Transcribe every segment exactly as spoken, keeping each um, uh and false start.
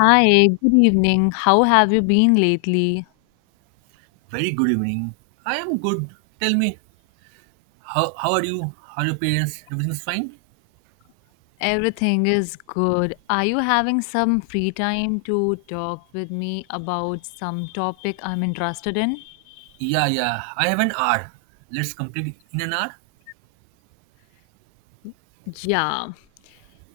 Hi, good evening. How have you been lately? Very good evening. I am good. Tell me, how, how are you? How are your parents? Everything's fine? Everything is good. Are you having some free time to talk with me about some topic I'm interested in? Yeah, yeah. I have an hour. Let's complete in an hour. Yeah.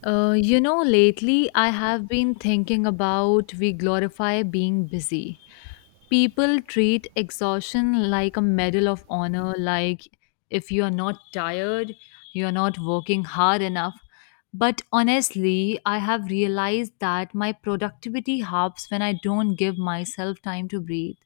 Uh, you know, lately I have been thinking about we glorify being busy. People treat exhaustion like a medal of honor, like if you are not tired, you are not working hard enough. But honestly, I have realized that my productivity halves when I don't give myself time to breathe.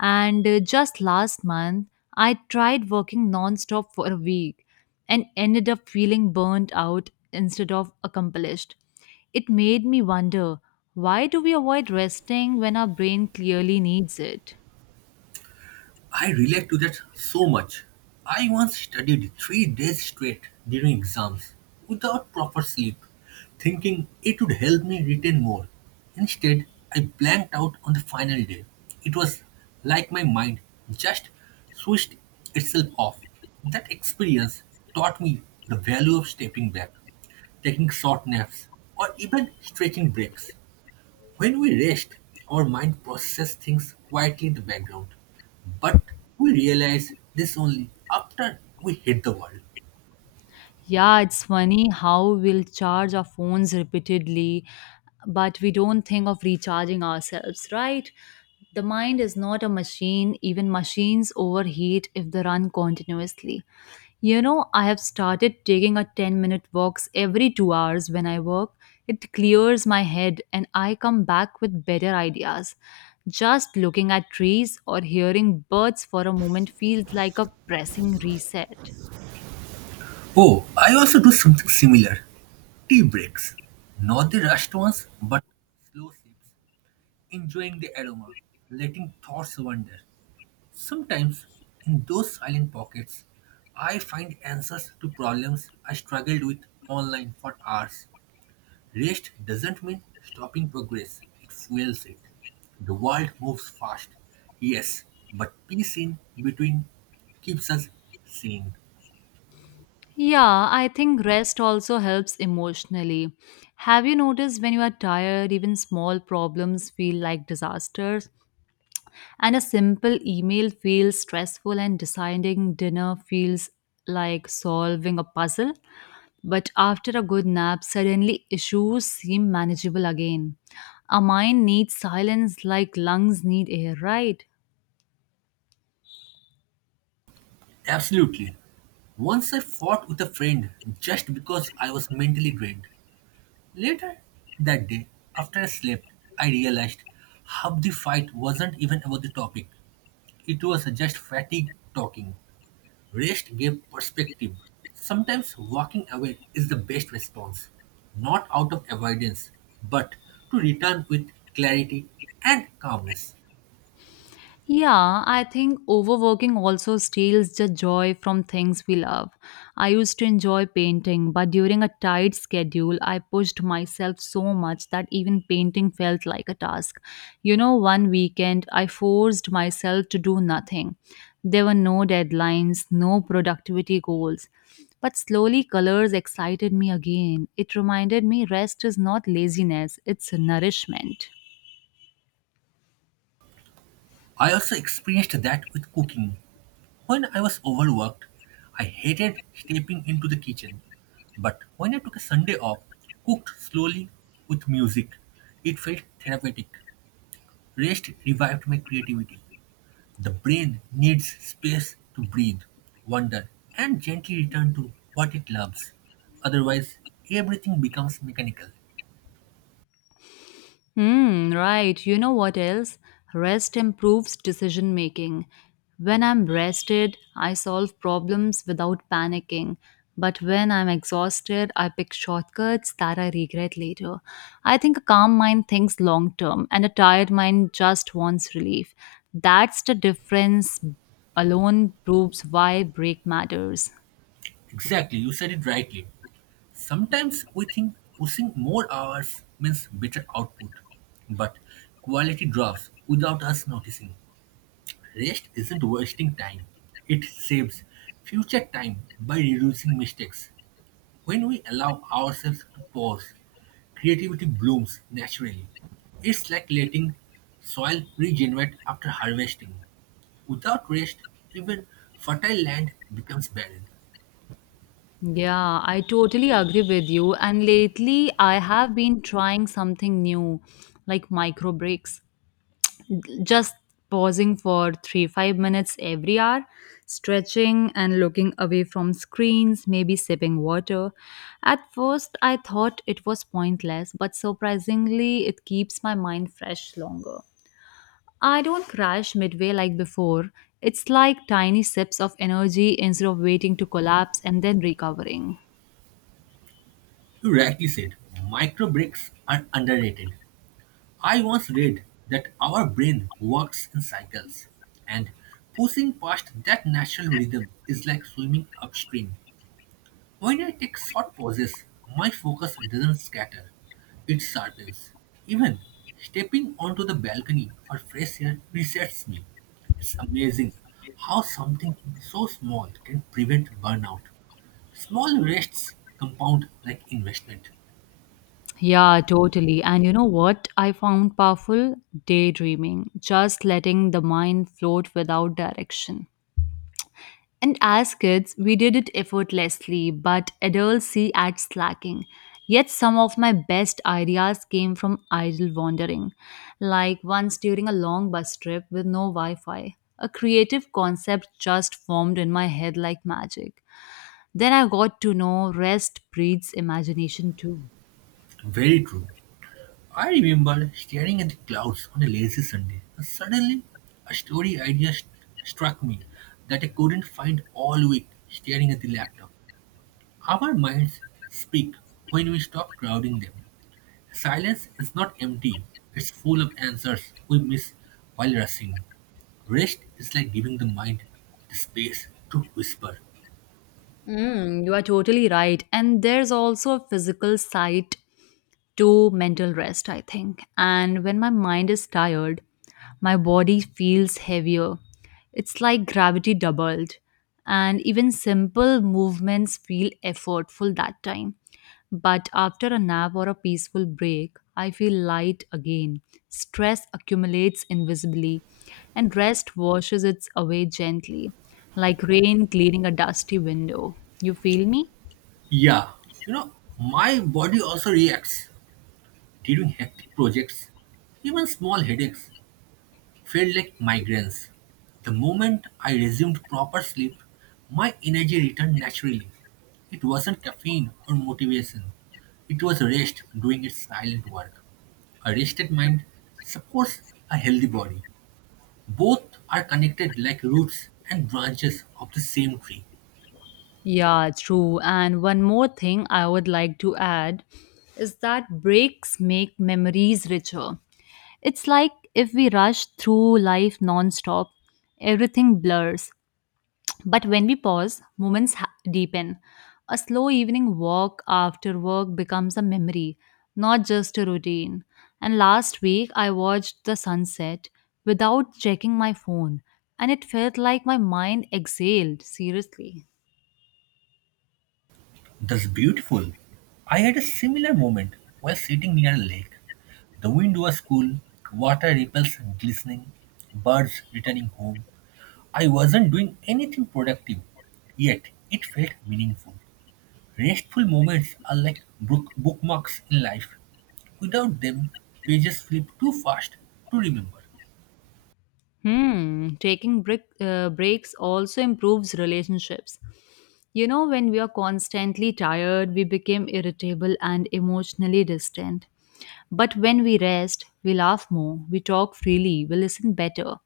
And uh, just last month, I tried working nonstop for a week and ended up feeling burnt out instead of accomplished. It made me wonder, why do we avoid resting when our brain clearly needs it? I relate to that so much. I once studied three days straight during exams without proper sleep, thinking it would help me retain more. Instead, I blanked out on the final day. It was like my mind just switched itself off. That experience taught me the value of stepping back, taking short naps, or even stretching breaks. When we rest, our mind processes things quietly in the background. But we realize this only after we hit the wall. Yeah, it's funny how we'll charge our phones repeatedly, but we don't think of recharging ourselves, right? The mind is not a machine. Even machines overheat if they run continuously. You know, I have started taking a ten minute walks every two hours when I work. It clears my head and I come back with better ideas. Just looking at trees or hearing birds for a moment feels like a pressing reset. Oh, I also do something similar tea breaks. Not the rushed ones, but slow sips, enjoying the aroma, letting thoughts wander. Sometimes, in those silent pockets, I find answers to problems I struggled with online for hours. Rest doesn't mean stopping progress, it fuels it. The world moves fast, yes, but peace in between keeps us sane. Yeah, I think rest also helps emotionally. Have you noticed when you are tired, even small problems feel like disasters? And a simple email feels stressful, and deciding dinner feels like solving a puzzle? But after a good nap, suddenly issues seem manageable again. A mind needs silence like lungs need air, right? Absolutely. Once I fought with a friend just because I was mentally drained. Later that day, after I slept, I realized half the fight wasn't even about the topic. It was just fatigue talking. Rest gave perspective. Sometimes walking away is the best response, not out of avoidance, but to return with clarity and calmness. Yeah, I think overworking also steals the joy from things we love. I used to enjoy painting, but during a tight schedule, I pushed myself so much that even painting felt like a task. You know, one weekend, I forced myself to do nothing. There were no deadlines, no productivity goals. But slowly, colors excited me again. It reminded me rest is not laziness, it's nourishment. I also experienced that with cooking. When I was overworked, I hated stepping into the kitchen. But when I took a Sunday off, cooked slowly with music, it felt therapeutic. Rest revived my creativity. The brain needs space to breathe, wonder, and gently return to what it loves. Otherwise, everything becomes mechanical. Hmm, right. You know what else? Rest improves decision making. When I'm rested, I solve problems without panicking. But when I'm exhausted, I pick shortcuts that I regret later. I think a calm mind thinks long term, and a tired mind just wants relief. That's the difference alone proves why break matters. Exactly, you said it rightly. Sometimes we think pushing more hours means better output, but quality drops without us noticing. Rest isn't wasting time, it saves future time by reducing mistakes. When we allow ourselves to pause, creativity blooms naturally. It's like letting soil regenerate after harvesting. Without rest, even fertile land becomes barren. Yeah, I totally agree with you. And lately, I have been trying something new, like micro breaks, just pausing for three, five minutes every hour, stretching and looking away from screens, maybe sipping water. At first, I thought it was pointless, but surprisingly, it keeps my mind fresh longer. I don't crash midway like before. It's like tiny sips of energy instead of waiting to collapse and then recovering. You rightly said, micro breaks are underrated. I once read that our brain works in cycles, and pushing past that natural rhythm is like swimming upstream. When I take short pauses, my focus doesn't scatter, it sharpens. Even stepping onto the balcony for fresh air resets me. It's amazing how something so small can prevent burnout. Small rests compound like investment. Yeah, totally. And you know what I found powerful? Daydreaming, just letting the mind float without direction. And as kids, we did it effortlessly, but adults see at slacking. Yet some of my best ideas came from idle wandering, like once during a long bus trip with no Wi Fi. A creative concept just formed in my head like magic. Then I got to know rest breeds imagination too. Very true. I remember staring at the clouds on a lazy Sunday, and suddenly a story idea st- struck me that I couldn't find all week staring at the laptop. Our minds speak when we stop crowding them. Silence is not empty, it's full of answers we miss while rushing. Rest is like giving the mind the space to whisper. Mm, you are totally right. And there's also a physical side to mental rest, I think. And when my mind is tired, my body feels heavier. It's like gravity doubled. And even simple movements feel effortful that time. But after a nap or a peaceful break, I feel light again. Stress accumulates invisibly, and rest washes it away gently, like rain clearing a dusty window. You feel me? Yeah, you know, my body also reacts during hectic projects, even small headaches felt like migraines. The moment I resumed proper sleep, my energy returned naturally. It wasn't caffeine or motivation, it was rest doing its silent work. A rested mind supports a healthy body. Both are connected like roots and branches of the same tree. Yeah, true. And one more thing I would like to add is that breaks make memories richer. It's like if we rush through life nonstop, everything blurs. But when we pause, moments ha- deepen. A slow evening walk after work becomes a memory, not just a routine. And last week, I watched the sunset without checking my phone, and it felt like my mind exhaled, seriously. That's beautiful. I had a similar moment while sitting near a lake. The wind was cool, water ripples glistening, birds returning home. I wasn't doing anything productive, yet it felt meaningful. Restful moments are like book- bookmarks in life. Without them, pages flip too fast to remember. Hmm, taking break, uh, breaks also improves relationships. You know, when we are constantly tired, we become irritable and emotionally distant. But when we rest, we laugh more, we talk freely, we listen better.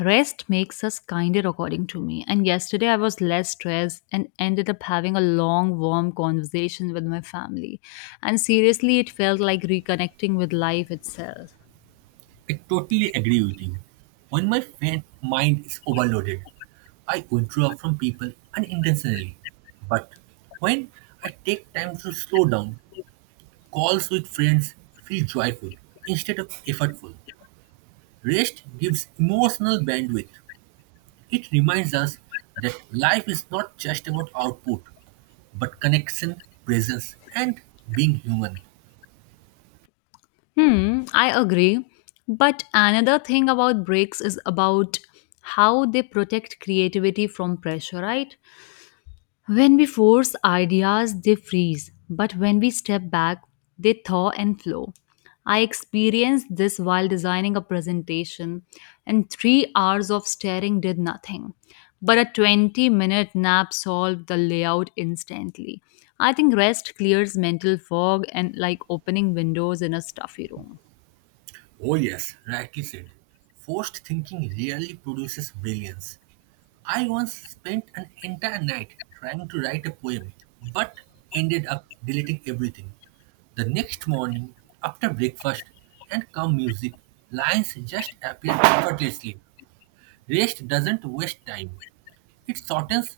Rest makes us kinder, according to me. And yesterday I was less stressed and ended up having a long, warm conversation with my family. And seriously, it felt like reconnecting with life itself. I totally agree with you. When my fa- mind is overloaded, I withdraw from people unintentionally. But when I take time to slow down, calls with friends feel joyful instead of effortful. Rest gives emotional bandwidth. It reminds us that life is not just about output, but connection, presence, and being human. Hmm, I agree. But another thing about breaks is about how they protect creativity from pressure, right? When we force ideas, they freeze. But when we step back, they thaw and flow. I experienced this while designing a presentation, and three hours of staring did nothing. But a twenty minute nap solved the layout instantly. I think rest clears mental fog and like opening windows in a stuffy room. Oh, yes, rightly said. Forced thinking rarely produces brilliance. I once spent an entire night trying to write a poem, but ended up deleting everything. The next morning, after breakfast and calm music, lines just appear effortlessly. Rest doesn't waste time, it shortens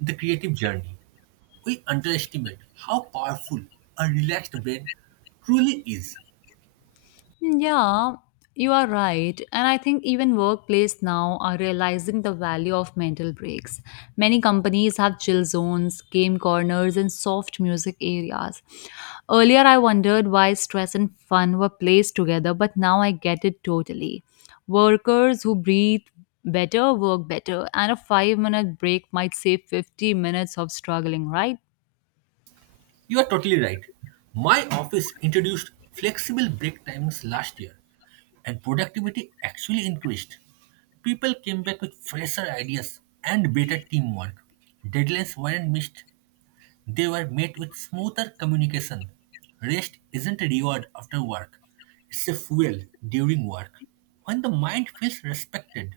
the creative journey. We underestimate how powerful a relaxed brain truly is. Mm, Yeah, you are right. And I think even workplace now are realizing the value of mental breaks. Many companies have chill zones, game corners, and soft music areas. Earlier, I wondered why stress and fun were placed together, but now I get it totally. Workers who breathe better work better, and a five minute break might save fifty minutes of struggling, right? You are totally right. My office introduced flexible break timings last year, and productivity actually increased. People came back with fresher ideas and better teamwork. Deadlines weren't missed, they were met with smoother communication. Rest isn't a reward after work, it's a fuel during work. When the mind feels respected,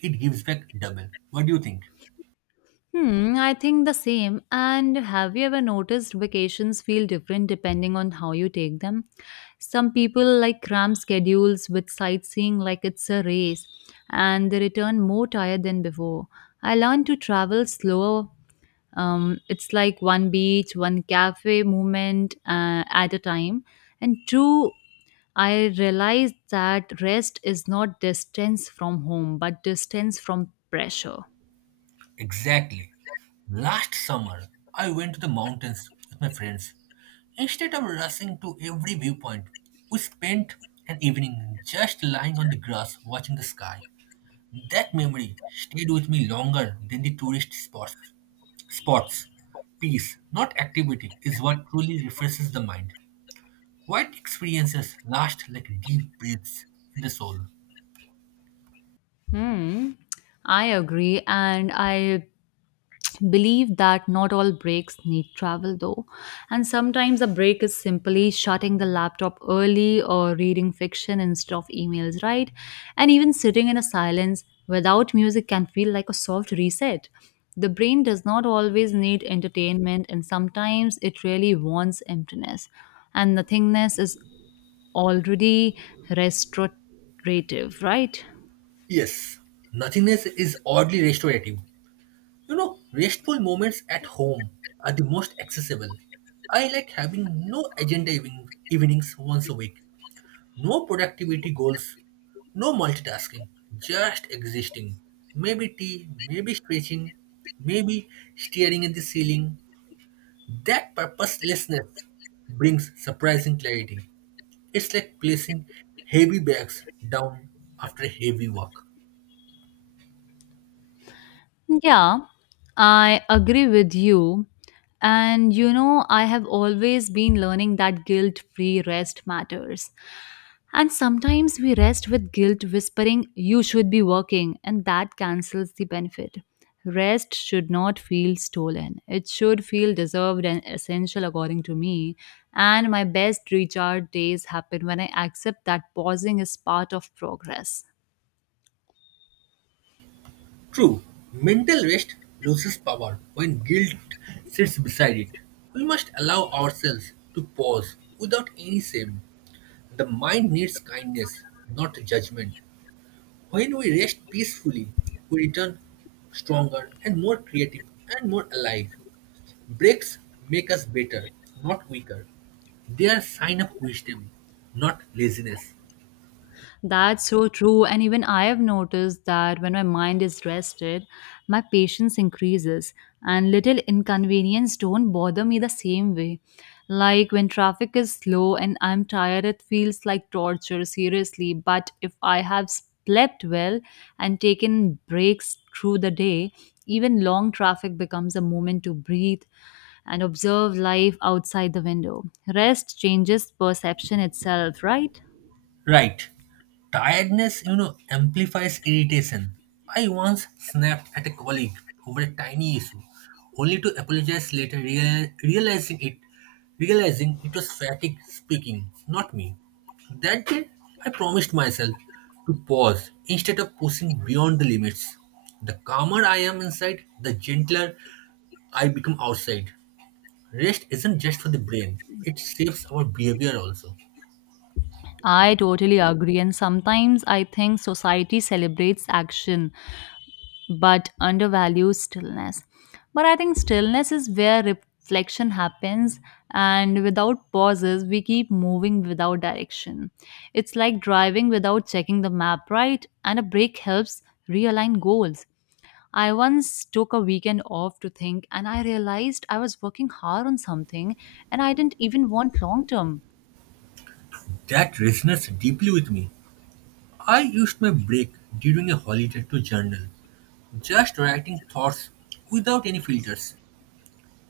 it gives back double. What do you think? Hmm, I think the same. And have you ever noticed vacations feel different depending on how you take them? Some people like cram schedules with sightseeing like it's a race, and they return more tired than before. I learned to travel slower. Um, it's like one beach, one cafe movement uh, at a time. And two, I realized that rest is not distance from home, but distance from pressure. Exactly. Last summer, I went to the mountains with my friends. Instead of rushing to every viewpoint, we spent an evening just lying on the grass watching the sky. That memory stayed with me longer than the tourist spots. Spots. Peace, not activity, is what truly refreshes the mind. Quiet experiences last like deep breaths in the soul. Hmm, I agree, and I believe that not all breaks need travel though. And sometimes a break is simply shutting the laptop early or reading fiction instead of emails, right? And even sitting in a silence without music can feel like a soft reset. The brain does not always need entertainment, and sometimes it really wants emptiness. And nothingness is already restorative, right? Yes, nothingness is oddly restorative. You know, restful moments at home are the most accessible. I like having no agenda even, evenings once a week, no productivity goals, no multitasking, just existing. Maybe tea, maybe stretching, maybe staring at the ceiling. That purposelessness brings surprising clarity. It's like placing heavy bags down after a heavy work. Yeah, I agree with you. And you know, I have always been learning that guilt free rest matters. And sometimes we rest with guilt whispering, you should be working, and that cancels the benefit. Rest should not feel stolen, it should feel deserved and essential, according to me. And my best recharge days happen when I accept that pausing is part of progress. True, mental rest loses power when guilt sits beside it. We must allow ourselves to pause without any shame. The mind needs kindness, not judgment. When we rest peacefully, we return stronger and more creative and more alive. Breaks make us better, not weaker. They are sign of wisdom, not laziness. That's so true. And even I have noticed that when my mind is rested, my patience increases and little inconvenience don't bother me the same way. Like when traffic is slow and I'm tired, it feels like torture, seriously. But if I have slept well and taken breaks through the day, even long traffic becomes a moment to breathe and observe life outside the window. Rest changes perception itself, right? Right. Tiredness, you know, amplifies irritation. I once snapped at a colleague over a tiny issue, only to apologize later, real realizing it, realizing it was fatigue speaking, not me. That day, I promised myself to pause instead of pushing beyond the limits. The calmer I am inside, the gentler I become outside. Rest isn't just for the brain; it shapes our behavior also. I totally agree, and sometimes I think society celebrates action but undervalues stillness. But I think stillness is where reflection happens, and without pauses, we keep moving without direction. It's like driving without checking the map, right? And a break helps realign goals. I once took a weekend off to think, and I realized I was working hard on something and I didn't even want long term. That resonates deeply with me. I used my break during a holiday to journal, just writing thoughts without any filters.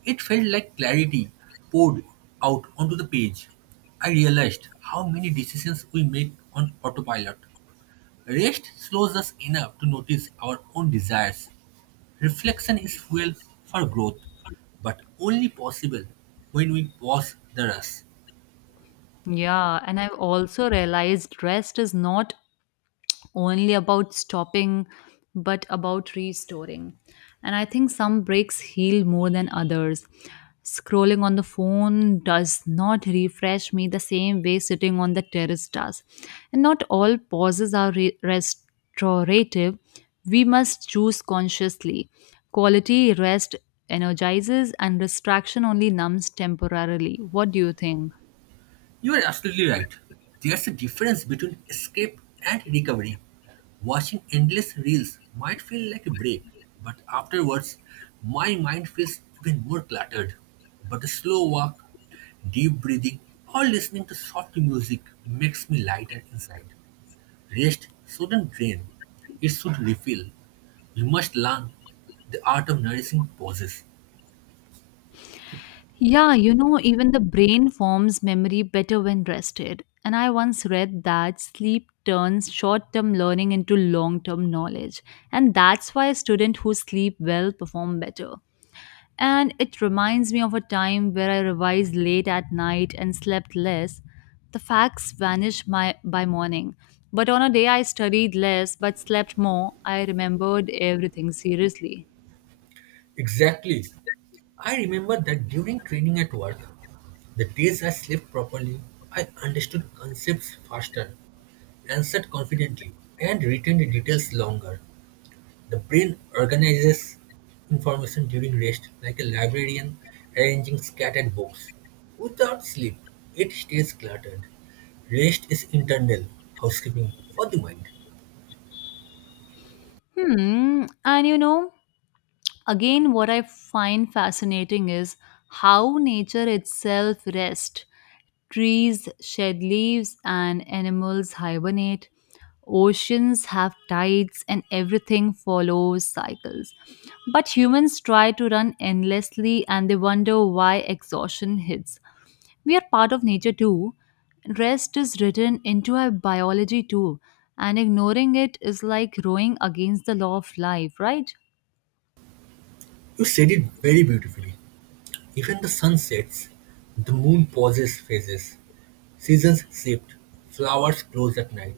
It felt like clarity poured out onto the page. I realized how many decisions we make on autopilot. Rest slows us enough to notice our own desires. Reflection is fuel for growth, but only possible when we pause the rush. Yeah, and I've also realized rest is not only about stopping, but about restoring. And I think some breaks heal more than others. Scrolling on the phone does not refresh me the same way sitting on the terrace does. And not all pauses are re- restorative. We must choose consciously. Quality rest energizes, and distraction only numbs temporarily. What do you think? You are absolutely right. There's a difference between escape and recovery. Watching endless reels might feel like a break, but afterwards, my mind feels even more cluttered. But a slow walk, deep breathing, or listening to soft music makes me lighter inside. Rest shouldn't drain, it should refill. We must learn the art of nourishing pauses. Yeah, you know, even the brain forms memory better when rested. And I once read that sleep turns short term learning into long term knowledge. And that's why students who sleep well perform better. And it reminds me of a time where I revised late at night and slept less. The facts vanished my, by morning. But on a day I studied less but slept more, I remembered everything seriously. Exactly. I remember that during training at work, the days I slept properly, I understood concepts faster, answered confidently, and retained the details longer. The brain organizes information during rest like a librarian arranging scattered books. Without sleep, it stays cluttered. Rest is internal housekeeping for the mind. Hmm, and you know, again, what I find fascinating is how nature itself rests. Trees shed leaves and animals hibernate. Oceans have tides and everything follows cycles. But humans try to run endlessly and they wonder why exhaustion hits. We are part of nature too. Rest is written into our biology too, and ignoring it is like rowing against the law of life, right? You said it very beautifully. Even the sun sets, the moon pauses phases, seasons shift, flowers close at night.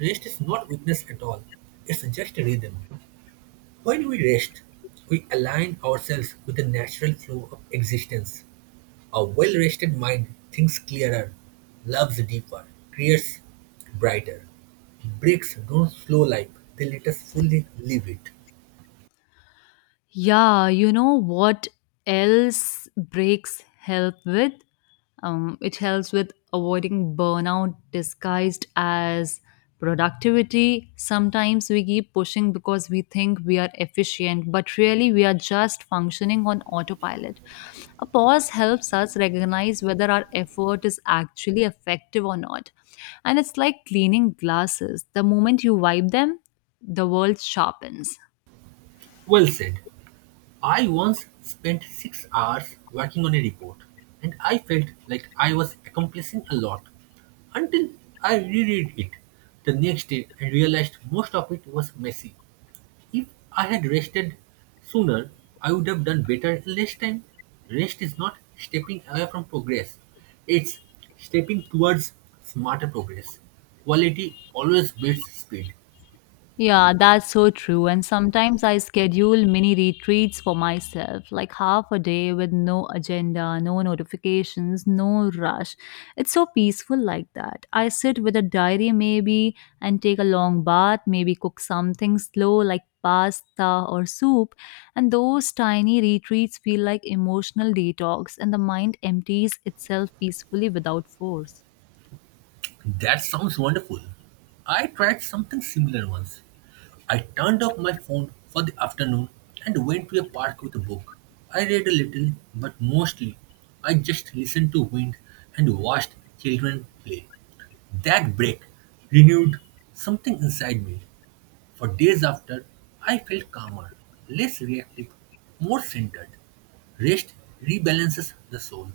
Rest is not weakness at all, it's just a rhythm. When we rest, we align ourselves with the natural flow of existence. A well rested mind thinks clearer, loves deeper, creates brighter. Breaks don't slow life, they let us fully live it. Yeah, you know what else breaks help with? Um, it helps with avoiding burnout disguised as productivity. Sometimes we keep pushing because we think we are efficient, but really we are just functioning on autopilot. A pause helps us recognize whether our effort is actually effective or not. And it's like cleaning glasses. The moment you wipe them, the world sharpens. Well said. I once spent six hours working on a report, and I felt like I was accomplishing a lot until I reread it the next day and realized most of it was messy. If I had rested sooner, I would have done better in less time. Rest is not stepping away from progress, it's stepping towards smarter progress. Quality always beats speed. Yeah, that's so true. And sometimes I schedule mini retreats for myself, like half a day with no agenda, no notifications, no rush. It's so peaceful like that. I sit with a diary maybe and take a long bath, maybe cook something slow like pasta or soup. And those tiny retreats feel like emotional detox, and the mind empties itself peacefully without force. That sounds wonderful. I tried something similar once. I turned off my phone for the afternoon and went to a park with a book. I read a little, but mostly I just listened to wind and watched children play. That break renewed something inside me. For days after, I felt calmer, less reactive, more centered. Rest rebalances the soul.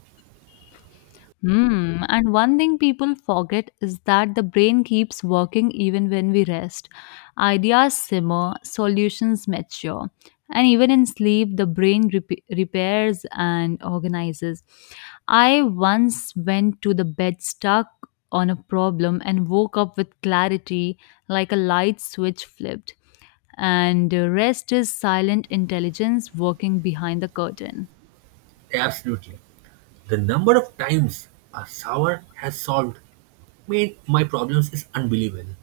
Hmm. And one thing people forget is that the brain keeps working even when we rest. Ideas simmer, solutions mature. And even in sleep, the brain rep- repairs and organizes. I once went to the bed stuck on a problem and woke up with clarity like a light switch flipped. And uh, Rest is silent intelligence working behind the curtain. Absolutely. The number of times a shower has solved made my problems is unbelievable.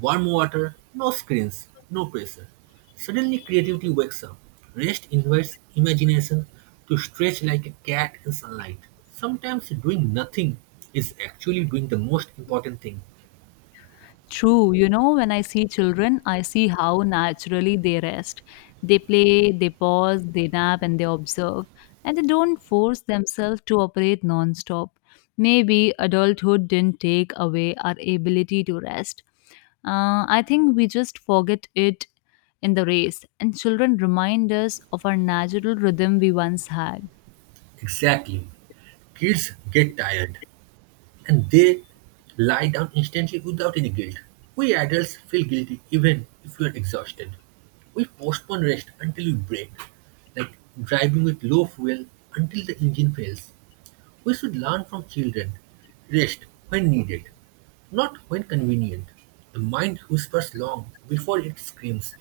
Warm water, no screens, no pressure. Suddenly creativity wakes up. Rest invites imagination to stretch like a cat in sunlight. Sometimes doing nothing is actually doing the most important thing. True, you know, when I see children, I see how naturally they rest. They play, they pause, they nap, and they observe, and they don't force themselves to operate non-stop. Maybe adulthood didn't take away our ability to rest. Uh, I think we just forget it in the race, and children remind us of our natural rhythm we once had. Exactly. Kids get tired and they lie down instantly without any guilt. We adults feel guilty even if we are exhausted. We postpone rest until we break, like driving with low fuel until the engine fails. We should learn from children. Rest when needed, not when convenient. The mind whispers long before it screams.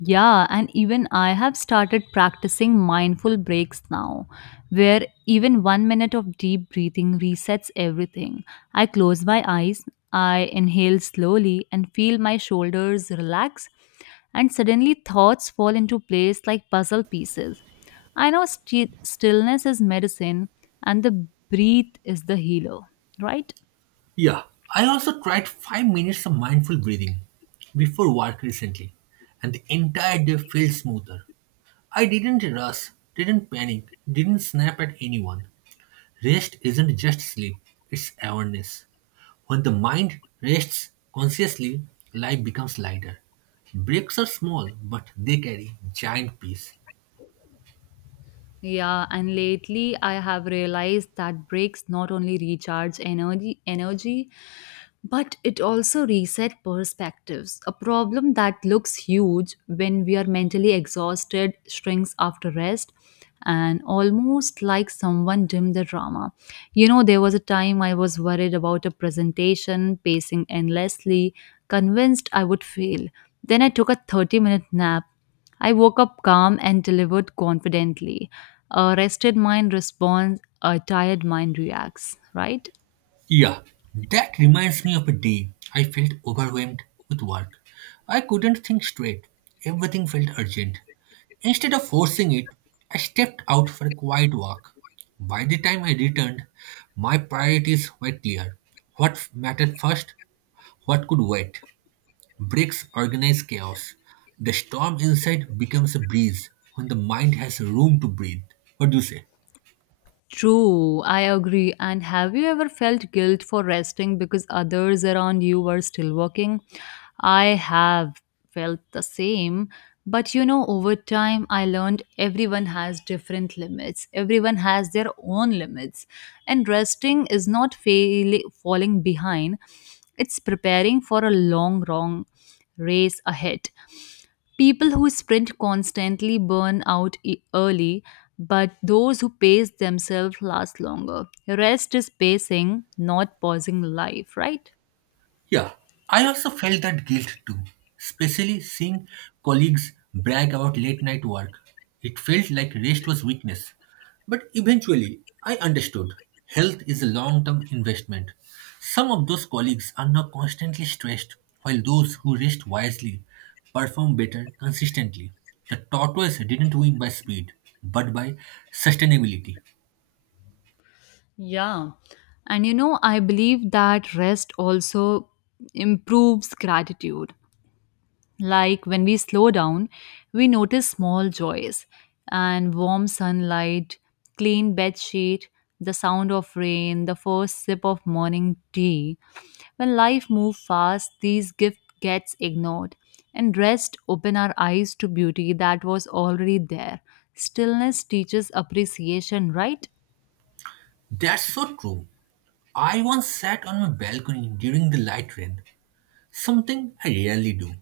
Yeah, and even I have started practicing mindful breaks now, where even one minute of deep breathing resets everything. I close my eyes, I inhale slowly, and feel my shoulders relax, and suddenly thoughts fall into place like puzzle pieces. I know sti- stillness is medicine, and the breath is the healer, right? Yeah, I also tried five minutes of mindful breathing before work recently, and the entire day felt smoother. I didn't rush, didn't panic, didn't snap at anyone. Rest isn't just sleep, it's awareness. When the mind rests consciously, life becomes lighter. Breaks are small, but they carry giant peace. Yeah, and lately I have realized that breaks not only recharge energy energy but it also reset perspectives. A problem that looks huge when we are mentally exhausted shrinks after rest and almost like someone dimmed the drama. You know, there was a time I was worried about a presentation, pacing endlessly, convinced I would fail. Then I took a 30 minute nap. I woke up calm and delivered confidently. A rested mind responds, a tired mind reacts, right? Yeah, that reminds me of a day I felt overwhelmed with work. I couldn't think straight. Everything felt urgent. Instead of forcing it, I stepped out for a quiet walk. By the time I returned, my priorities were clear. What mattered first? What could wait? Breaks organize chaos. The storm inside becomes a breeze when the mind has room to breathe. What do you say? True, I agree. And have you ever felt guilt for resting because others around you were still working? I have felt the same. But you know, over time, I learned everyone has different limits. Everyone has their own limits. And resting is not fail- falling behind, it's preparing for a long, long race ahead. People who sprint constantly burn out e- early, but those who pace themselves last longer. Rest is pacing, not pausing life, right? Yeah, I also felt that guilt too, especially seeing colleagues brag about late night work. It felt like rest was weakness. But eventually, I understood health is a long term investment. Some of those colleagues are now constantly stressed, while those who rest wisely perform better consistently. The tortoise didn't win by speed, but by sustainability. Yeah. And you know, I believe that rest also improves gratitude. Like when we slow down, we notice small joys and warm sunlight, clean bed sheet, the sound of rain, the first sip of morning tea. When life moves fast, these gifts gets ignored and rest open our eyes to beauty that was already there. Stillness teaches appreciation, right? That's so true. I once sat on my balcony during the light rain. Something I rarely do.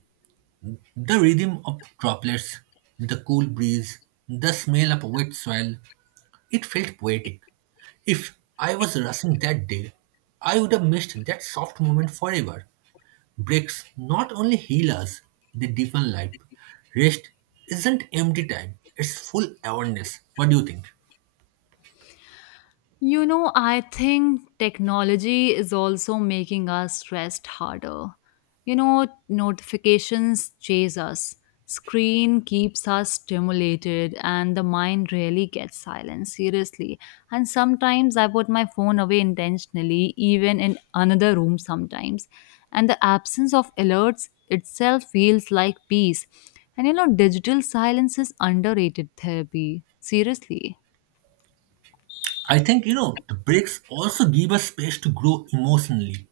The rhythm of droplets, the cool breeze, the smell of wet soil, it felt poetic. If I was rushing that day, I would have missed that soft moment forever. Breaks not only heal us, they deepen life. Rest isn't empty time, it's full awareness. What do you think? You know, I think technology is also making us stressed harder. You know, notifications chase us, screen keeps us stimulated, and the mind rarely gets silent, seriously. And sometimes I put my phone away intentionally, even in another room sometimes. And the absence of alerts itself feels like peace. And you know, digital silence is underrated therapy, seriously. I think, you know, the breaks also give us space to grow emotionally.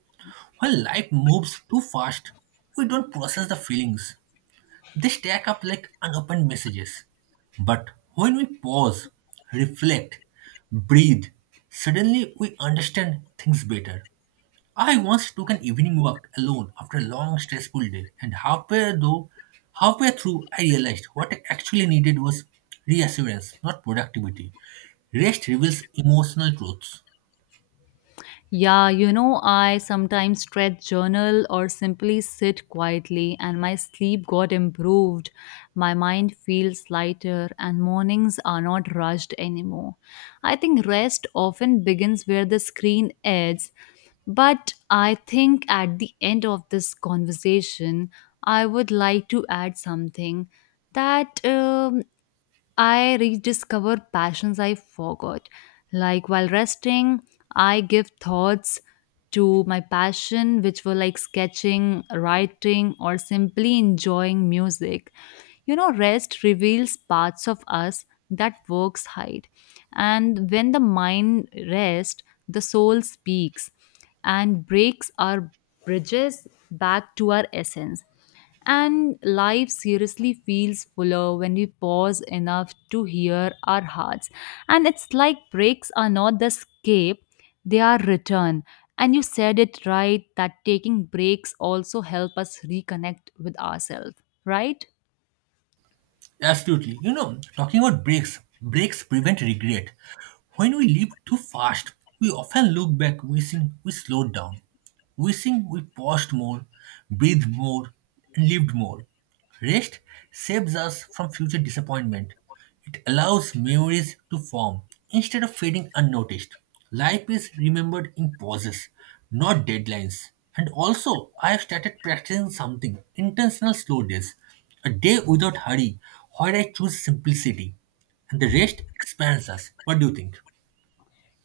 When life moves too fast, we don't process the feelings. They stack up like unopened messages. But when we pause, reflect, breathe, suddenly we understand things better. I once took an evening walk alone after a long, stressful day, and halfway though, halfway through, I realized what I actually needed was reassurance, not productivity. Rest reveals emotional truths. Yeah, you know, I sometimes stretch journal or simply sit quietly, and my sleep got improved. My mind feels lighter, and mornings are not rushed anymore. I think rest often begins where the screen ends, but I think at the end of this conversation, I would like to add something that um, I rediscover passions I forgot. Like while resting, I give thoughts to my passion, which were like sketching, writing, or simply enjoying music. You know, rest reveals parts of us that works hide. And when the mind rests, the soul speaks and breaks our bridges back to our essence. And life seriously feels fuller when we pause enough to hear our hearts. And it's like breaks are not the escape, they are return. And you said it right that taking breaks also help us reconnect with ourselves, right? Absolutely. You know, talking about breaks, breaks prevent regret. When we live too fast, we often look back wishing we slowed down, wishing we paused more, breathed more, and lived more. Rest saves us from future disappointment. It allows memories to form instead of fading unnoticed. Life is remembered in pauses, not deadlines. And also, I have started practicing something intentional slow days, a day without hurry, where I choose simplicity. And the rest expands us. What do you think?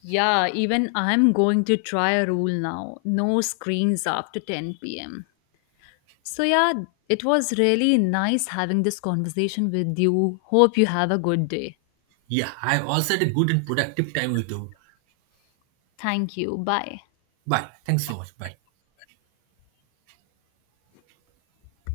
Yeah, even I'm going to try a rule now. No screens after ten p m. So, yeah, it was really nice having this conversation with you. Hope you have a good day. Yeah, I've also had a good and productive time with you. Thank you. Bye. Bye. Thanks so much. Bye.